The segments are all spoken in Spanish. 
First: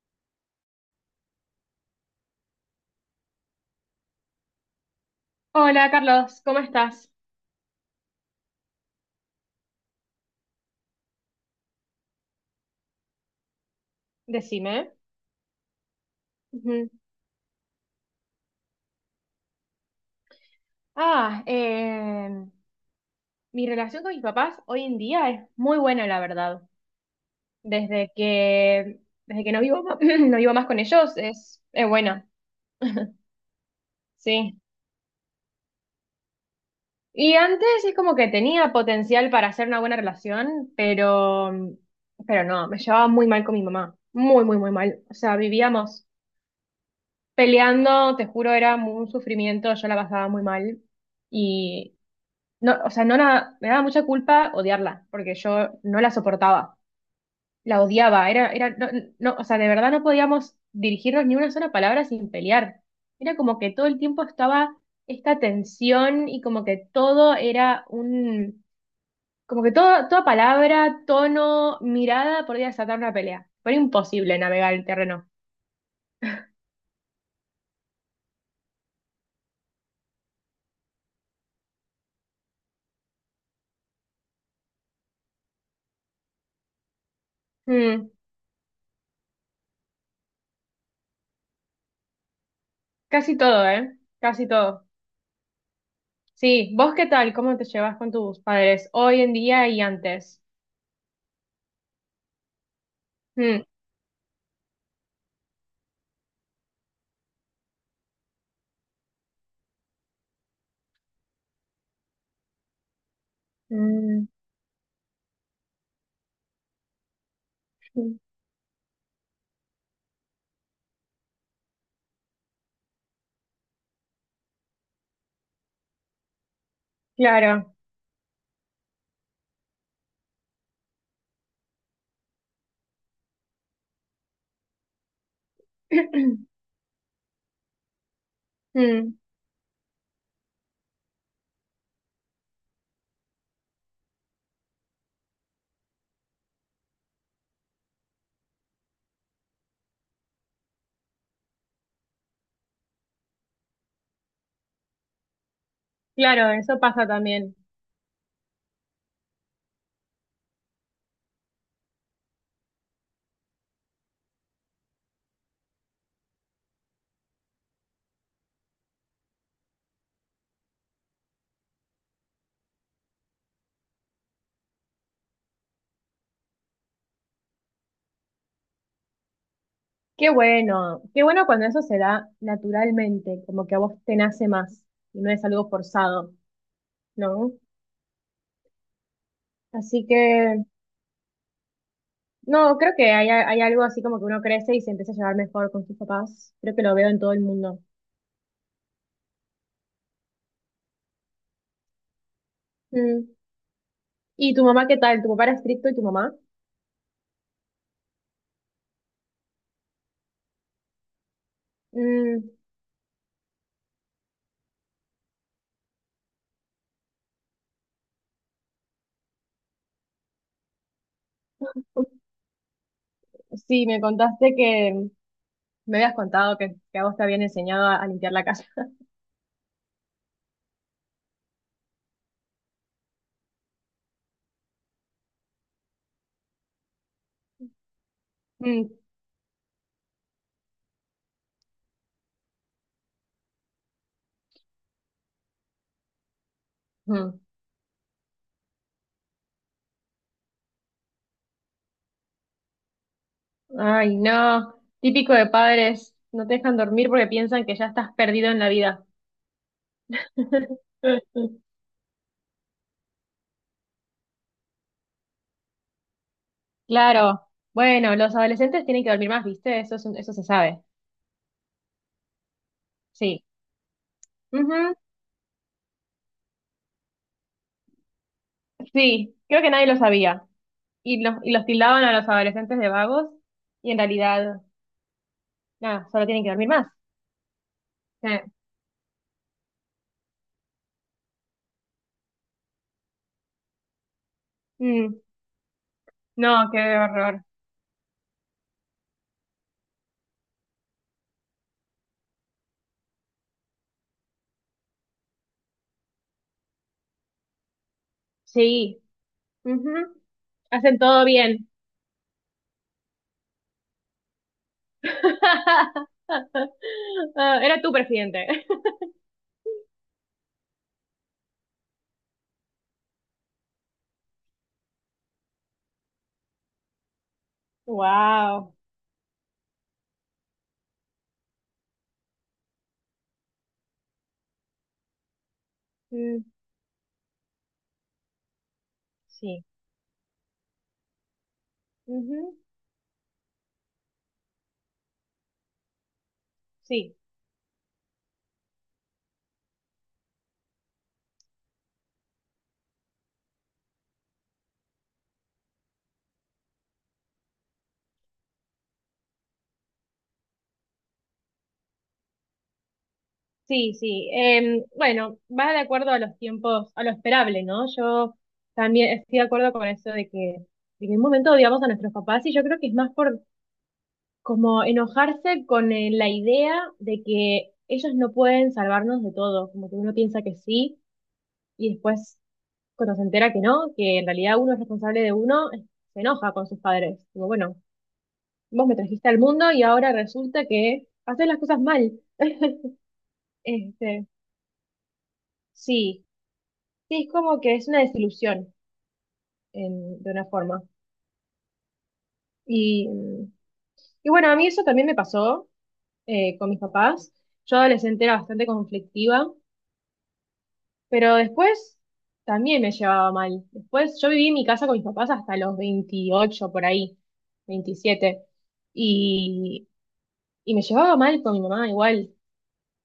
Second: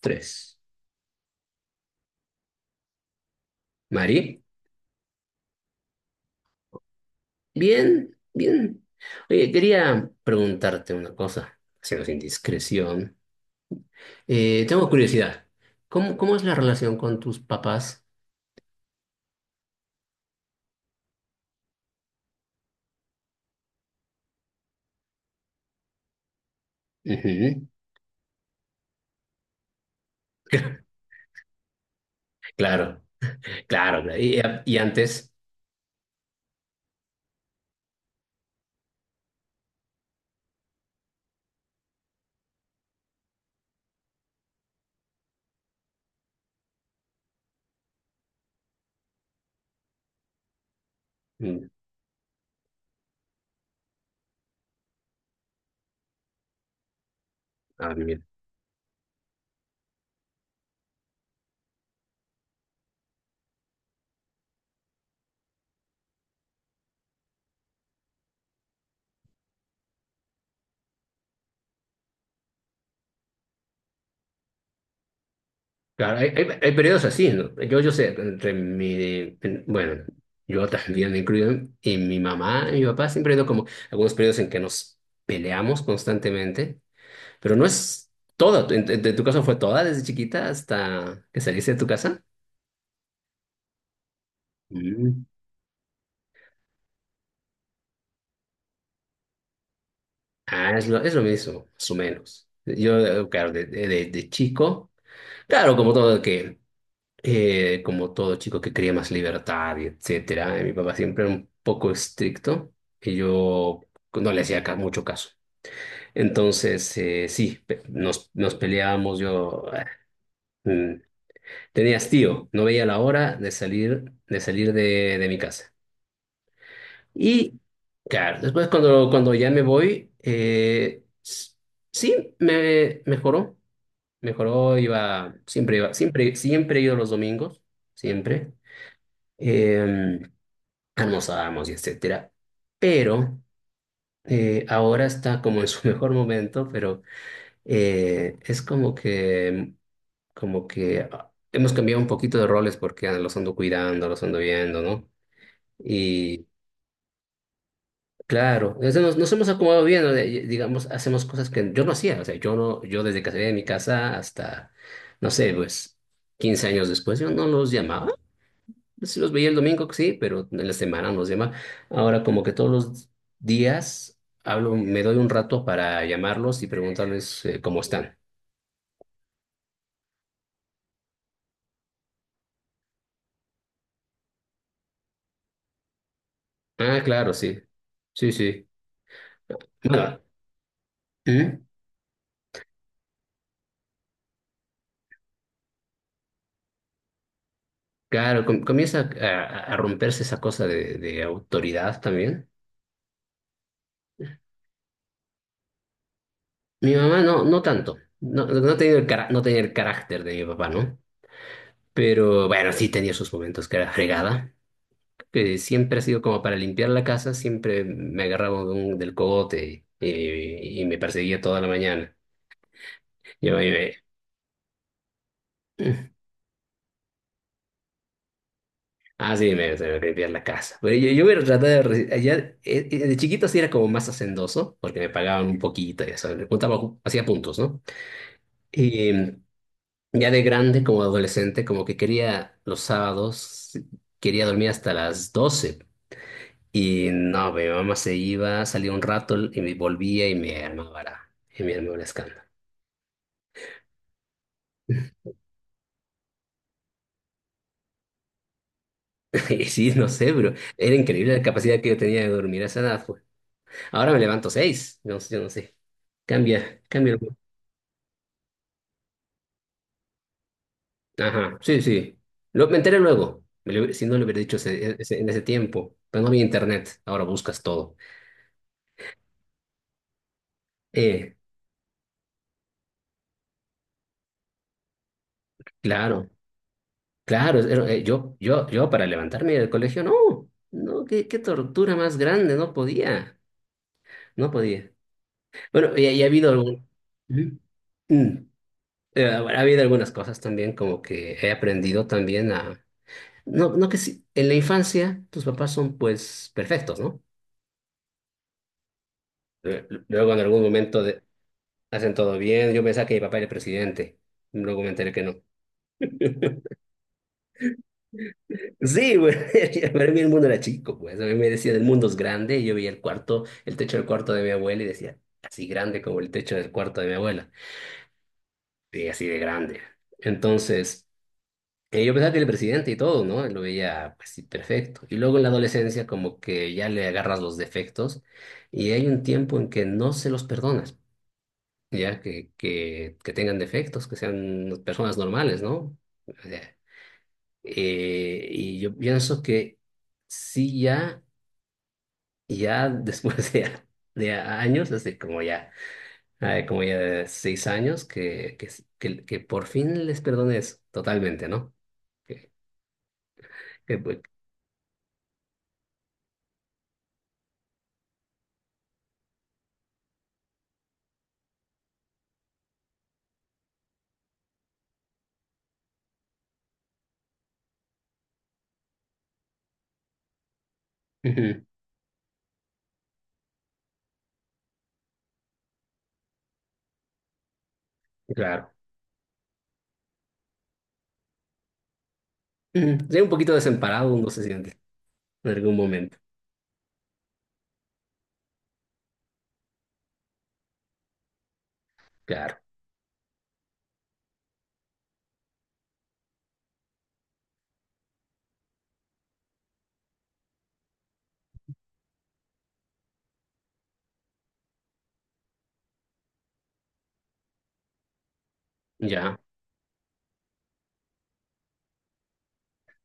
Tres. Mari, Hola Carlos, ¿cómo estás? bien, bien. Oye, quería preguntarte una cosa, haciendo sin discreción. Decime. Tengo curiosidad. ¿Cómo es la Ujú. relación con tus papás? Ah, mi relación con mis papás hoy en día es muy buena, la verdad. Ujú. Desde que, desde que no vivo, no vivo más con ellos, es buena, Claro, claro. Claro. Y, sí. y antes. Y antes es como que tenía potencial para hacer una buena relación, pero no, me llevaba muy mal con mi mamá. Muy, muy, muy mal. O sea, vivíamos peleando, te juro, era un sufrimiento, yo la pasaba muy mal. Mm. No, o sea, no la- me daba mucha culpa odiarla, porque yo no la soportaba, la Ah, bien. odiaba, era, no, no, o sea, de verdad no podíamos dirigirnos ni una sola palabra sin pelear. Era como que todo el tiempo estaba esta tensión y como que todo era un, como que todo, toda palabra, tono, mirada podía desatar una pelea. Fue imposible navegar el terreno. Claro, hay periodos así, ¿no? Yo sé, entre mi, bueno, yo también me incluyo, y mi mamá y mi papá siempre han ido como algunos periodos en que nos peleamos constantemente. Pero no es Mm, toda. ¿En tu caso fue toda desde chiquita hasta que saliste de tu casa? casi todo, ¿eh? Casi todo. Mm. Sí, ¿vos qué tal? ¿Cómo te llevas con tus padres hoy en día y antes? Ah, es lo mismo, más o menos. Yo, claro, Mm. de chico, claro, como todo que, como todo chico que quería más libertad y etcétera. Mi papá siempre era un poco estricto y yo Mm. no le hacía mucho caso. Entonces, sí, Mm, nos peleábamos. Yo, mm, tenía hastío, no veía la hora de salir, de salir de mi casa. Y claro, claro, después cuando ya me voy, sí, me mejoró. Mejoró, iba, siempre, siempre he ido los domingos, siempre. mm, Eh, Almorzábamos y etcétera. Pero ahora está como en su mejor momento, pero es como que hemos cambiado un poquito de roles porque los ando cuidando, los ando viendo, ¿no? claro, eso pasa también. Claro, desde, nos hemos acomodado bien, ¿no? Digamos, hacemos cosas que yo no hacía, o sea, yo no, yo desde que salí de mi casa hasta, no sé, pues 15 años después, yo no los llamaba, sí los veía el domingo, sí, pero en la semana no los llamaba. Ahora como que todos los días hablo, me doy un rato para llamarlos y preguntarles cómo están. Qué bueno cuando eso se da naturalmente, como que a vos te nace más y no es algo forzado, Ah, claro, ¿no? sí, sí, sí. Así Bueno. que, ¿Mm? no, creo que hay algo así como que uno crece y se empieza a llevar mejor con sus papás. Creo que lo veo en todo el mundo. Claro, comienza a romperse esa cosa de autoridad también. Mm, ¿y tu mamá qué tal? ¿Tu papá era estricto y tu mamá? Mi mamá no, no tanto. No, no tenía el carácter de mi papá, ¿no? Pero Mm, bueno, sí tenía sus momentos que era fregada, que siempre ha sido como para limpiar la casa, siempre me agarraba de del cogote y me perseguía toda la mañana. Yo me, sí, me- me habías contado que, a vos te habían enseñado a, limpiar la casa. ah, sí, se me limpiar la casa. Pero yo me trataba de allá. De chiquito sí era como más hacendoso, porque me pagaban un poquito, y eso, le juntaba, hacía puntos, ¿no? Mm, Ya de grande, como adolescente, como que quería los sábados, quería dormir hasta las 12. Y mm. no, mi mamá se iba, salía un rato y me volvía y me armaba el escándalo. Ay, no. Típico de padres, no te dejan dormir porque piensan que ya estás perdido en la vida. Y sí, no sé, pero era increíble la capacidad que yo tenía de dormir a esa edad, pues. Ahora me levanto seis, no sé, yo no sé. Cambia, cambia. Claro. Bueno, los adolescentes tienen que dormir más, ¿viste? Eso es eso se sabe. Ajá, sí, sí. Me enteré luego. Sí. Si no le hubiera dicho Ujú, en ese tiempo. Pero no había internet, ahora buscas todo. sí, creo que nadie lo sabía. Y Eh, los, y los tildaban a los adolescentes de vagos y en realidad, nada, solo claro. tienen que dormir más. Claro, yo, Sí. yo, yo para levantarme del colegio, no, no, qué tortura más grande, no podía, no podía. Mm, Bueno, y ha habido no, qué algún. horror. Ujú. Mm. Ha habido algunas cosas también como que he aprendido también a. No, no que si en la infancia tus papás son pues perfectos, ¿no? Sí. Ujú, Luego en algún hacen momento todo bien. hacen todo bien. Yo pensaba que mi papá era el presidente, luego me enteré que no. Ah, era tu presidente. Sí, güey, para mí el mundo era chico, pues. A mí me decían el mundo es grande y yo veía el cuarto, el techo del cuarto de mi abuela y decía, así grande como el techo del cuarto de mi abuela. Wow. Sí, así de grande. Entonces, yo pensaba que era el presidente y todo, ¿no? Lo veía, pues, sí, perfecto. Y luego en la adolescencia como Mm, que ya le agarras los defectos y hay un tiempo sí, en que no se los perdonas, ya que, ujú, que, que tengan defectos, que sean personas normales, ¿no? O sea, sí, y yo pienso que sí, ya. Y ya después de años, hace como ya 6 años, que por fin les perdones totalmente, ¿no? Que, sí, pues, sí. Bueno, va de acuerdo a los tiempos, a lo esperable, ¿no? Yo también estoy de acuerdo con eso de que, en un momento odiamos a nuestros papás y yo creo que es más por como enojarse con la idea de que ellos no pueden salvarnos de todo, como que uno piensa que sí ujú, y después cuando se entera que no, que en realidad uno es responsable de uno, se enoja con sus padres. Como, bueno, claro. vos me trajiste al mundo y ahora resulta que haces las cosas mal. Ujú. Sí, un poquito desemparado Este, uno se siente en algún momento. sí, sí, es como que es una desilusión de una forma. Claro, Y, y bueno, a mí eso también me pasó con mis papás. Yo adolescente era bastante conflictiva, pero después también me llevaba mal. Después yo viví en mi casa con mis papás hasta los 28 por ahí, 27. ya, Y, y me llevaba mal con mi mamá igual.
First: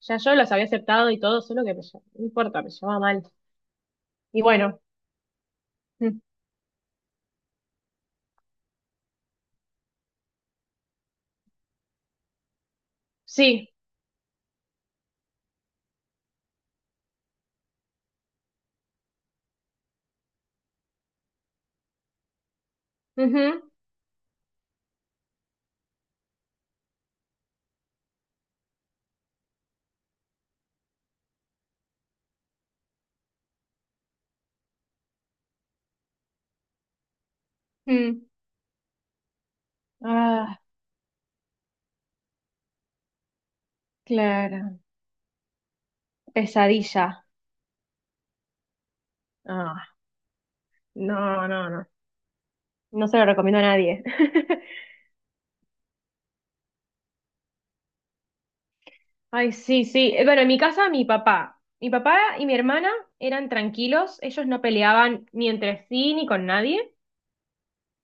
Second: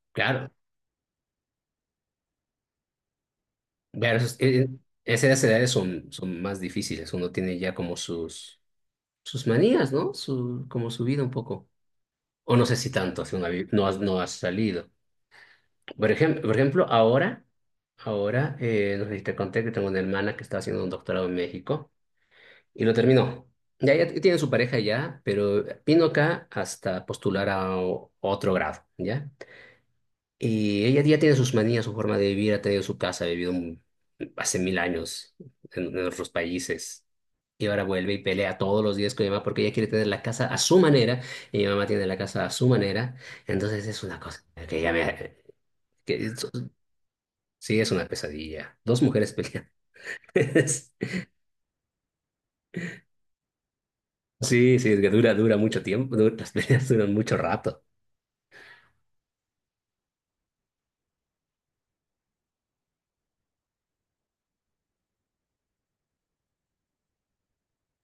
Ya yo claro. los había aceptado y todo, solo que no importa, me llevaba mal. Pero Y bueno, esas edades son, mm, son más difíciles. Uno tiene ya como sus manías, ¿no? Como su vida un poco. O no sé si tanto, si sí. no has salido. Por ejemplo, ahora, ahora, no sé si te conté que tengo una hermana que está haciendo un doctorado en México y lo terminó. Ujú, Ya, ya tiene su pareja ya, pero vino acá hasta postular a otro grado, ¿ya? Y ella ya tiene sus manías, su forma de vivir, ha tenido su casa, ha vivido hace mil años en otros países. Y ahora vuelve y mm. pelea todos los días con mi mamá porque ella quiere tener la casa a Ah, su manera y mi mamá tiene la casa a su manera. Entonces es una cosa claro. que ya me. que es- Pesadilla. Sí, es una pesadilla. Dos mujeres pelean. Ah, no, no, no. No se lo recomiendo a nadie. Sí, sí, es que dura mucho tiempo, las peleas duran mucho rato. Ay, sí, sí. Bueno, en mi casa, Mi papá y mi hermana eran tranquilos, ellos no peleaban ni entre sí ni con nadie.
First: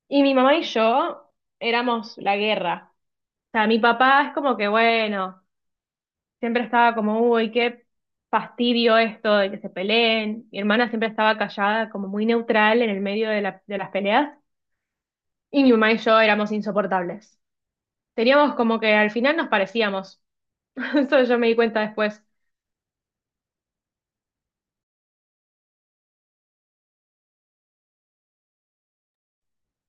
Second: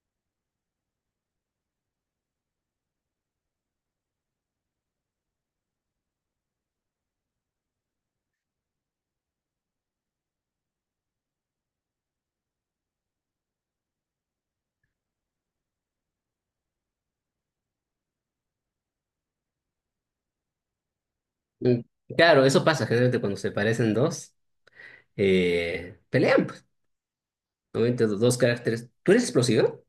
Y mi mamá y yo éramos la guerra. O sea, mi papá es como que, bueno, siempre estaba como, uy, qué fastidio esto de que se peleen. Mi hermana siempre estaba callada, como muy neutral en el medio de de las peleas. Y mi mamá y yo éramos insoportables. Teníamos como que al final nos parecíamos. Eso yo me di cuenta Mm. después. Claro, eso pasa generalmente cuando se parecen dos, pelean, pues. Normalmente dos caracteres. ¿Tú eres explosivo?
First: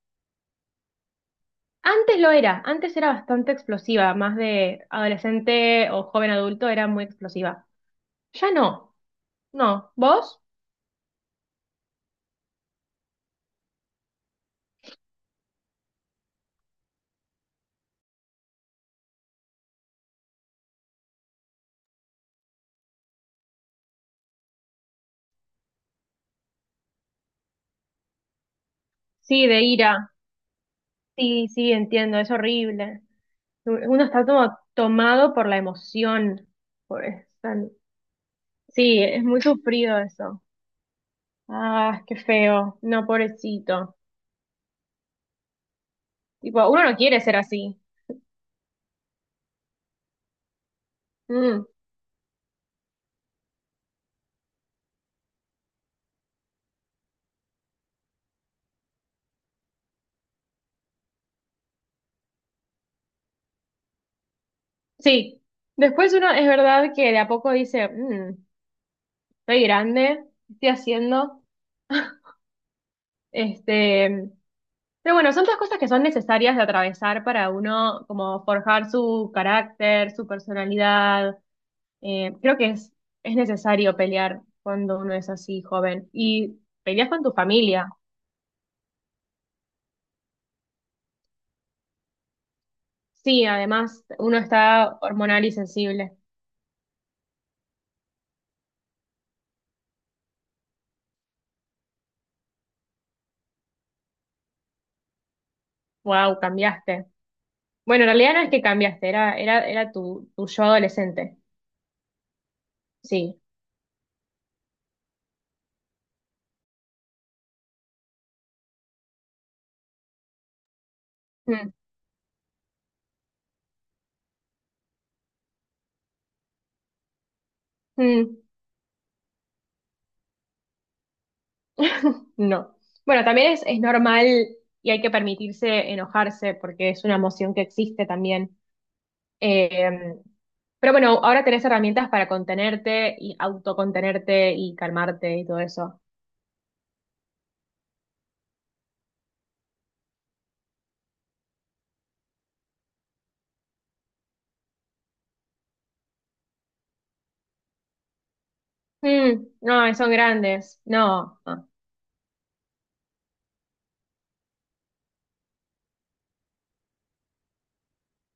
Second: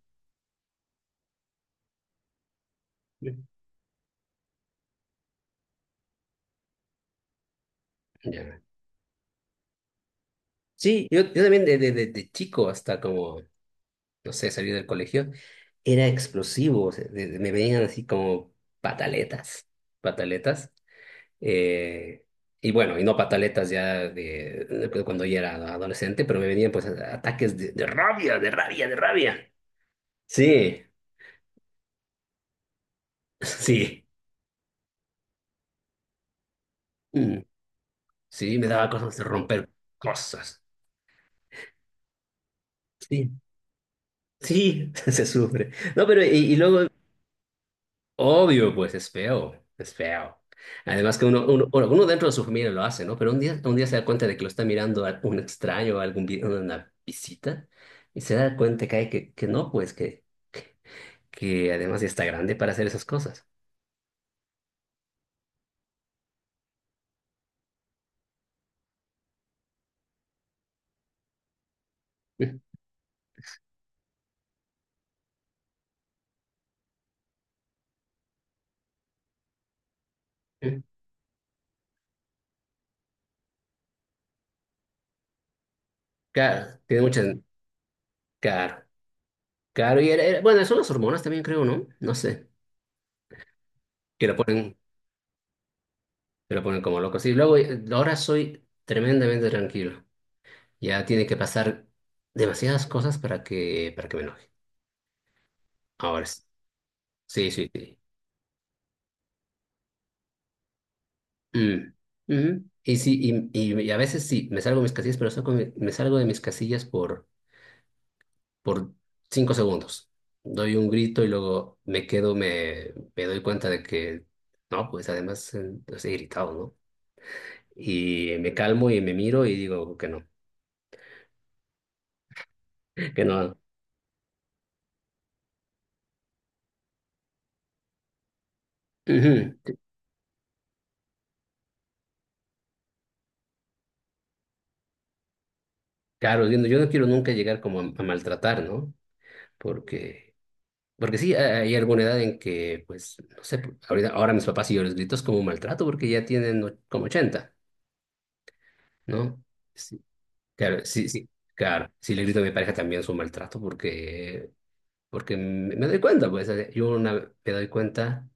Antes lo era, antes era Sí. bastante explosiva, más de adolescente o joven adulto era muy explosiva. Ya Ya. no, no. ¿Vos? Sí, yo también de chico hasta como, no sé, salir del colegio, era explosivo. O sea, me venían así como pataletas, pataletas. Eh, y bueno, y no pataletas ya de pues, cuando yo era adolescente, pero me venían pues ataques de rabia, de rabia, de Sí, rabia. de ira. Sí, Sí, sí, entiendo, es horrible. sí, Uno está como tomado por la emoción. Por esa- Mm, sí, me daba Sí, cosas es de muy romper sufrido eso. cosas. Ah, qué feo. No, Sí, pobrecito. sí, se sufre. No, pero y Tipo, uno luego, no quiere ser así. obvio, pues es feo, es feo. Además que uno, Mm. uno, bueno, uno dentro de su familia lo hace, ¿no? Pero un día se da cuenta de que lo está mirando a un extraño, a una visita, y se da cuenta que, hay que no, pues que además ya está grande para hacer esas cosas. Sí, después uno es verdad que de a poco dice, "Mm, estoy grande, ¿qué estoy haciendo?", Eh, este, pero bueno, son todas cosas que son necesarias de atravesar para uno como forjar su carácter, su eh. personalidad. Creo que es, necesario pelear cuando uno es así joven y Claro, tiene peleas con tu muchas. familia. Claro, claro. Y bueno, son las hormonas también, creo, ¿no? No sé. Sí, además Que lo uno ponen, está hormonal y sensible. que lo ponen como loco. Sí, luego ahora soy tremendamente tranquilo. Ya tiene que pasar demasiadas cosas para que me enoje. Ahora Wow, sí. cambiaste. Sí, sí, sí. Bueno, en realidad no es que cambiaste, era tu yo adolescente. Mm, mm. Y sí, Sí. y a veces sí, me salgo de mis casillas, pero me salgo de mis casillas por 5 segundos. Doy un grito y luego me quedo, me doy cuenta de que, no, pues además pues, he gritado, ¿no? Mm, Y me calmo y me miro y digo que no, no. que Bueno, también no. es normal y hay que permitirse enojarse porque es una emoción que existe también. Ujú. Eh, pero bueno, ahora tenés herramientas para contenerte y autocontenerte y calmarte y todo eso. Claro, yo no quiero nunca llegar como a maltratar, ¿no? Porque, porque sí, hay alguna edad en que, pues, no sé, ahora mis papás y yo les grito es como un maltrato porque ya tienen como 80, ¿no? Mm, no, Sí. son Claro, grandes. sí, sí. No, no. Claro, si le grito a mi pareja también es un maltrato porque me doy cuenta, pues, me doy cuenta,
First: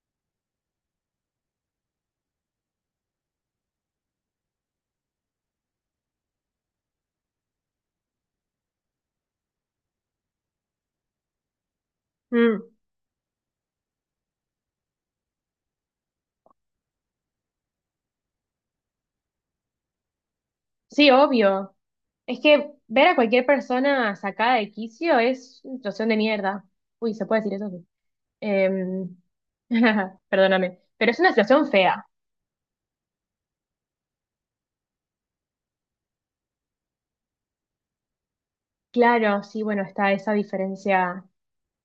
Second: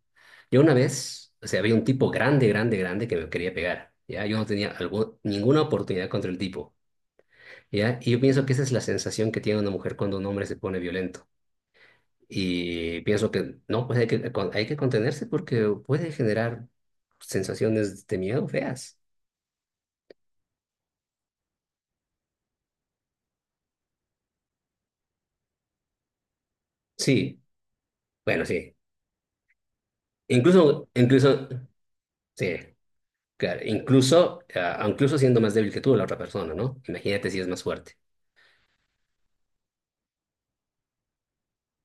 yo una vez, o sea, había un tipo grande, grande, grande que me quería pegar, ¿ya? Yo no tenía ninguna oportunidad contra el tipo, ¿ya? Y yo pienso que esa es la sensación que tiene una mujer cuando un hombre se pone violento. Mm, Y pienso que no, pues hay que contenerse porque puede generar sensaciones de miedo feas. sí, obvio. Es que ver a cualquier persona sacada de quicio es una situación de mierda. Uy, se Sí, puede decir eso. Sí. bueno, sí. Em, perdóname. Pero es una Incluso, situación fea. sí, claro, incluso siendo más débil que tú la otra persona, ¿no? Imagínate si es más fuerte. Claro, sí, bueno, está esa diferencia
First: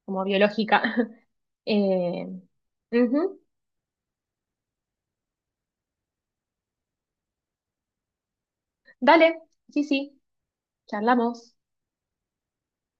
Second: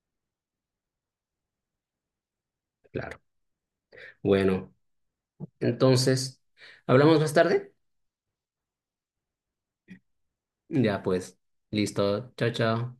como biológica. Eh, Claro. ujú. Bueno, entonces, ¿hablamos más tarde? Dale, sí, sí, Ya pues, charlamos. listo. Chao, chao.